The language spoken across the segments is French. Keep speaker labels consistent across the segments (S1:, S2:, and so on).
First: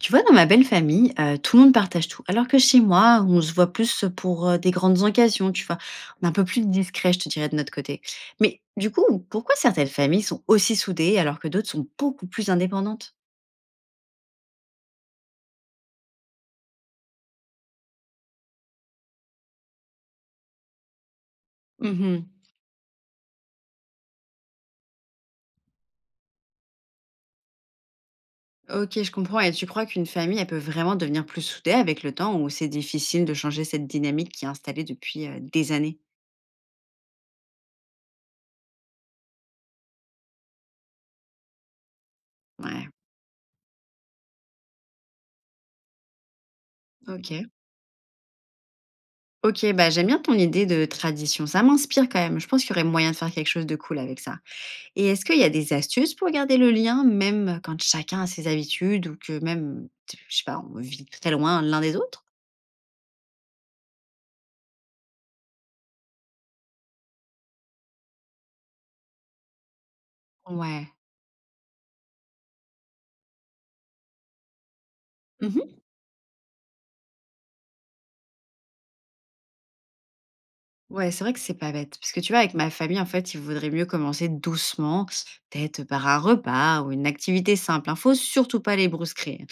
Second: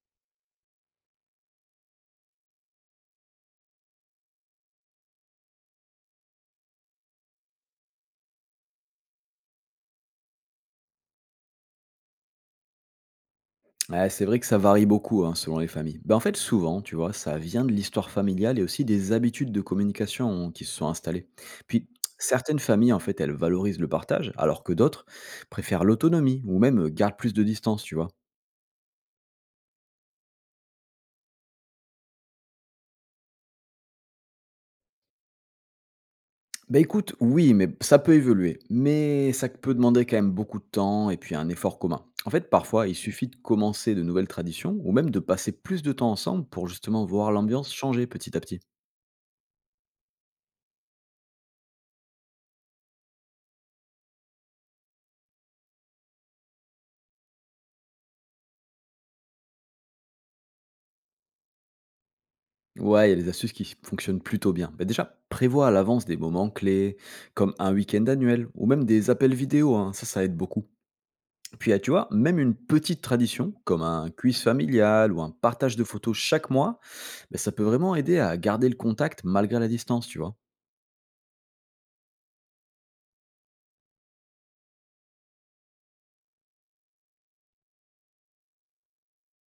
S1: Tu vois, dans ma belle famille, tout le monde partage tout. Alors que chez moi, on se voit plus pour des grandes occasions, tu vois. On est un peu plus discret, je te dirais, de notre côté. Mais du coup, pourquoi certaines familles sont aussi soudées alors que d'autres sont beaucoup plus indépendantes?
S2: Ouais, c'est vrai que ça varie beaucoup hein, selon les familles. Ben, en fait, souvent, tu vois, ça vient de l'histoire familiale et aussi des habitudes de communication qui se sont installées. Puis,
S1: Mhm.
S2: certaines familles, en fait, elles valorisent le partage, alors que d'autres préfèrent l'autonomie ou même gardent plus de distance, tu vois.
S1: Ok, je comprends. Et tu crois qu'une famille, elle peut vraiment devenir plus soudée avec le temps ou c'est difficile de changer cette dynamique qui est installée depuis des années?
S2: Ben écoute, oui, mais ça peut évoluer, mais ça peut demander quand même beaucoup de temps et puis un effort commun. En fait,
S1: Ouais,
S2: parfois, il suffit de commencer de nouvelles traditions ou même de passer plus de temps ensemble pour justement voir
S1: ok.
S2: l'ambiance changer petit à petit.
S1: Ok, bah j'aime bien ton idée de tradition. Ça m'inspire quand même. Je pense qu'il y aurait moyen de faire quelque chose de cool avec ça. Et est-ce qu'il y a des astuces pour garder le lien, même quand chacun a ses habitudes ou que même, je sais pas, on vit très loin l'un des autres?
S2: Ouais, il y a des astuces qui fonctionnent plutôt bien. Mais déjà, prévois à l'avance des moments clés, comme un week-end annuel, ou même des appels vidéo, hein, ça aide beaucoup.
S1: Ouais.
S2: Puis, ah, tu vois, même une petite tradition, comme un quiz familial ou un partage
S1: Mhm.
S2: de photos chaque mois, bah, ça peut vraiment aider à garder le contact malgré la distance, tu vois.
S1: Ouais, c'est vrai que c'est pas bête. Parce que tu vois, avec ma famille, en fait, il vaudrait mieux commencer doucement, peut-être par un repas ou une activité simple. Il faut surtout pas les brusquer, hein.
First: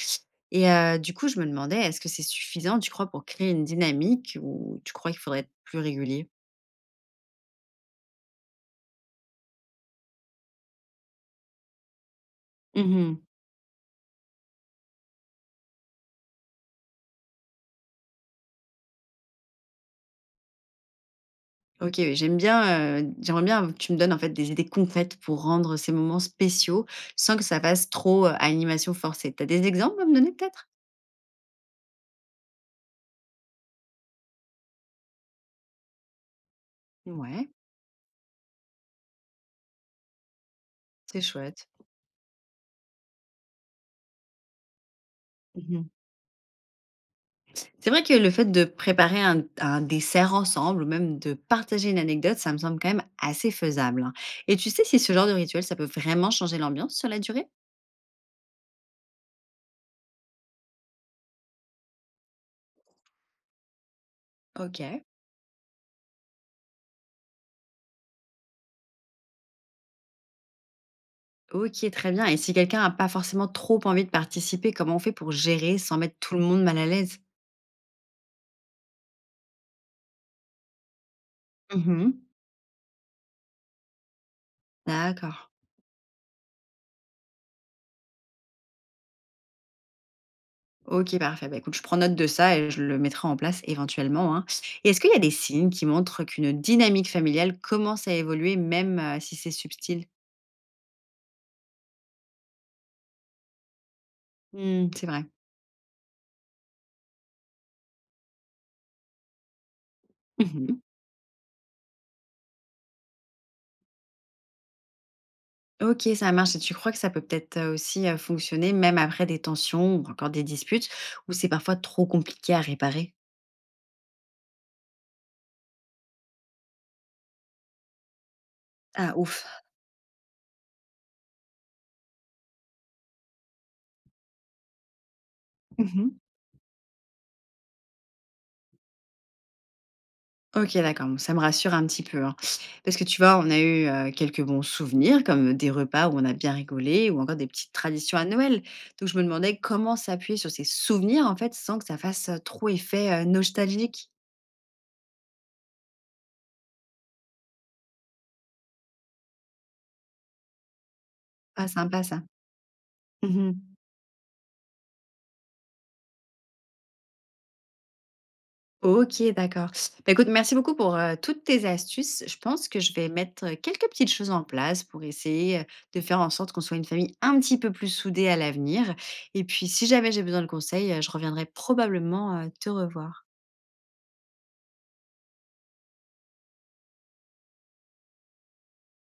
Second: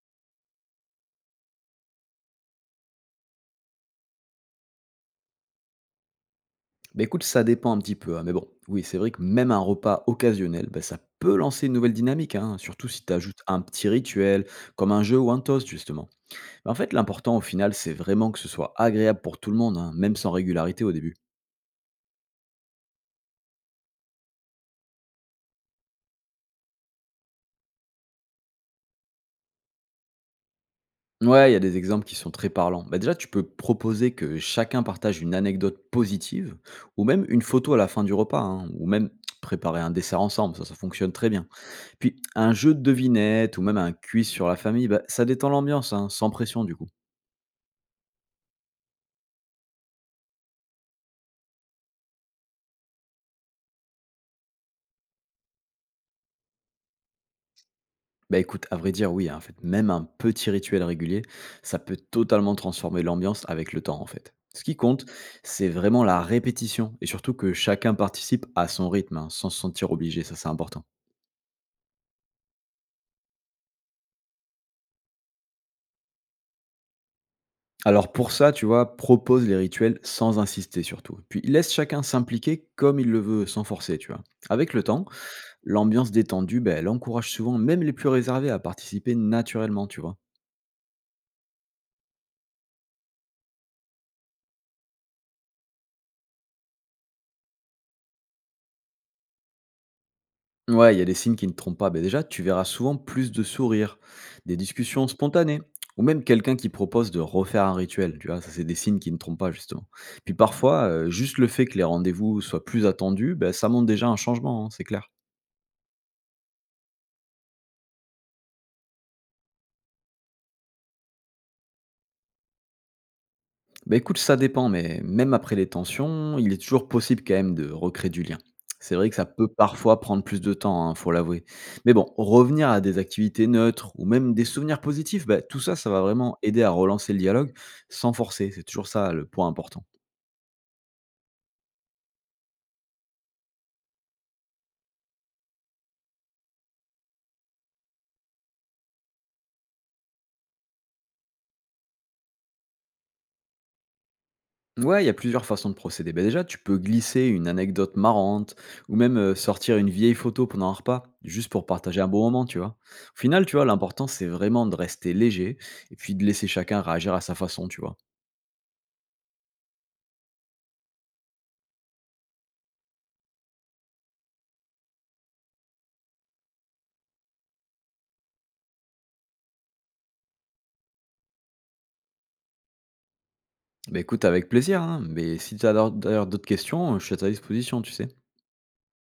S1: Et du coup, je me demandais, est-ce que c'est suffisant, tu crois, pour créer une dynamique ou tu crois qu'il faudrait être plus régulier?
S2: Bah écoute, ça dépend un petit peu, hein, mais bon, oui, c'est vrai que même un repas occasionnel, bah, ça peut lancer une nouvelle dynamique, hein, surtout si tu ajoutes un petit rituel, comme un jeu ou un toast, justement. Bah, en fait, l'important au final, c'est vraiment que ce soit agréable pour tout le monde, hein, même sans régularité au début.
S1: OK, oui, j'aime bien, j'aimerais bien que tu me donnes, en fait, des idées concrètes pour rendre ces moments spéciaux, sans que ça fasse trop, animation forcée. T'as des exemples à me donner, peut-être?
S2: Ouais, il y a des exemples qui sont très parlants. Bah déjà, tu peux proposer que chacun partage une anecdote positive, ou même une
S1: Ouais,
S2: photo à la fin du repas, hein, ou même préparer un dessert ensemble, ça fonctionne
S1: c'est
S2: très bien.
S1: chouette.
S2: Puis, un jeu de devinette, ou même un quiz sur la famille, bah, ça détend
S1: Mmh.
S2: l'ambiance, hein, sans pression du coup.
S1: C'est vrai que le fait de préparer un dessert ensemble ou même de partager une anecdote, ça me semble quand même assez faisable, hein. Et tu sais si ce genre de rituel, ça peut vraiment changer l'ambiance sur la durée?
S2: Bah, écoute, à vrai dire, oui, hein, en fait, même un petit rituel régulier, ça peut totalement transformer l'ambiance avec le temps, en fait. Ce qui
S1: OK.
S2: compte, c'est vraiment la répétition et surtout que chacun participe à son rythme, hein, sans se sentir obligé, ça c'est important.
S1: OK, très bien. Et si quelqu'un a pas forcément trop envie de participer, comment on fait pour gérer sans mettre tout le monde mal à l'aise?
S2: Alors pour ça, tu vois, propose les rituels sans insister surtout. Puis laisse chacun
S1: Mmh.
S2: s'impliquer comme il le veut, sans forcer, tu vois. Avec le temps,
S1: D'accord.
S2: l'ambiance détendue, ben elle encourage souvent même les plus réservés à participer naturellement, tu vois.
S1: OK, parfait. Bah, écoute, je prends note de ça et je le mettrai en place éventuellement, hein. Et est-ce qu'il y a des signes qui montrent qu'une dynamique familiale commence à évoluer même, si c'est subtil?
S2: Ouais, il y a des signes qui ne trompent pas. Ben déjà, tu verras souvent plus de sourires, des
S1: Mmh, c'est
S2: discussions
S1: vrai.
S2: spontanées, ou même quelqu'un qui propose de refaire un rituel. Tu vois, ça, c'est des signes qui ne trompent pas, justement. Puis
S1: Mmh.
S2: parfois, juste le fait que les rendez-vous soient plus attendus, ben, ça montre déjà un changement, hein, c'est clair.
S1: OK, ça marche et tu crois que ça peut peut-être, aussi, fonctionner même après des tensions ou encore des disputes où c'est parfois trop compliqué à réparer?
S2: Bah écoute, ça dépend, mais même après les tensions, il est toujours possible quand même de recréer du lien. C'est vrai
S1: Ah
S2: que ça
S1: ouf.
S2: peut parfois prendre plus de temps, hein, faut l'avouer. Mais bon, revenir à des activités neutres ou même des souvenirs positifs, bah, tout ça, ça va
S1: Mmh.
S2: vraiment aider à relancer le dialogue sans forcer. C'est toujours ça le point important.
S1: OK, d'accord, bon ça me rassure un petit peu, hein. Parce que tu vois, on a eu, quelques bons souvenirs comme des repas où on a bien rigolé ou encore des petites traditions à Noël. Donc je me demandais comment s'appuyer sur ces souvenirs, en fait, sans que ça fasse, trop effet, nostalgique.
S2: Ouais, il y a plusieurs façons de procéder. Bah déjà, tu peux glisser une anecdote marrante ou même sortir une vieille photo pendant un repas, juste pour
S1: Pas
S2: partager
S1: sympa
S2: un
S1: ça.
S2: bon moment, tu vois. Au final, tu vois,
S1: Mmh.
S2: l'important, c'est vraiment de rester léger et puis de laisser chacun réagir à sa façon, tu vois.
S1: OK, d'accord. Bah, écoute, merci beaucoup pour, toutes tes astuces. Je pense que je vais mettre, quelques petites choses en place pour essayer, de faire en sorte qu'on soit une famille un petit peu plus soudée à l'avenir et puis si jamais j'ai besoin de conseils, je reviendrai probablement, te revoir.
S2: Bah, écoute avec plaisir, hein, mais si tu as d'ailleurs d'autres questions, je suis à ta disposition, tu sais.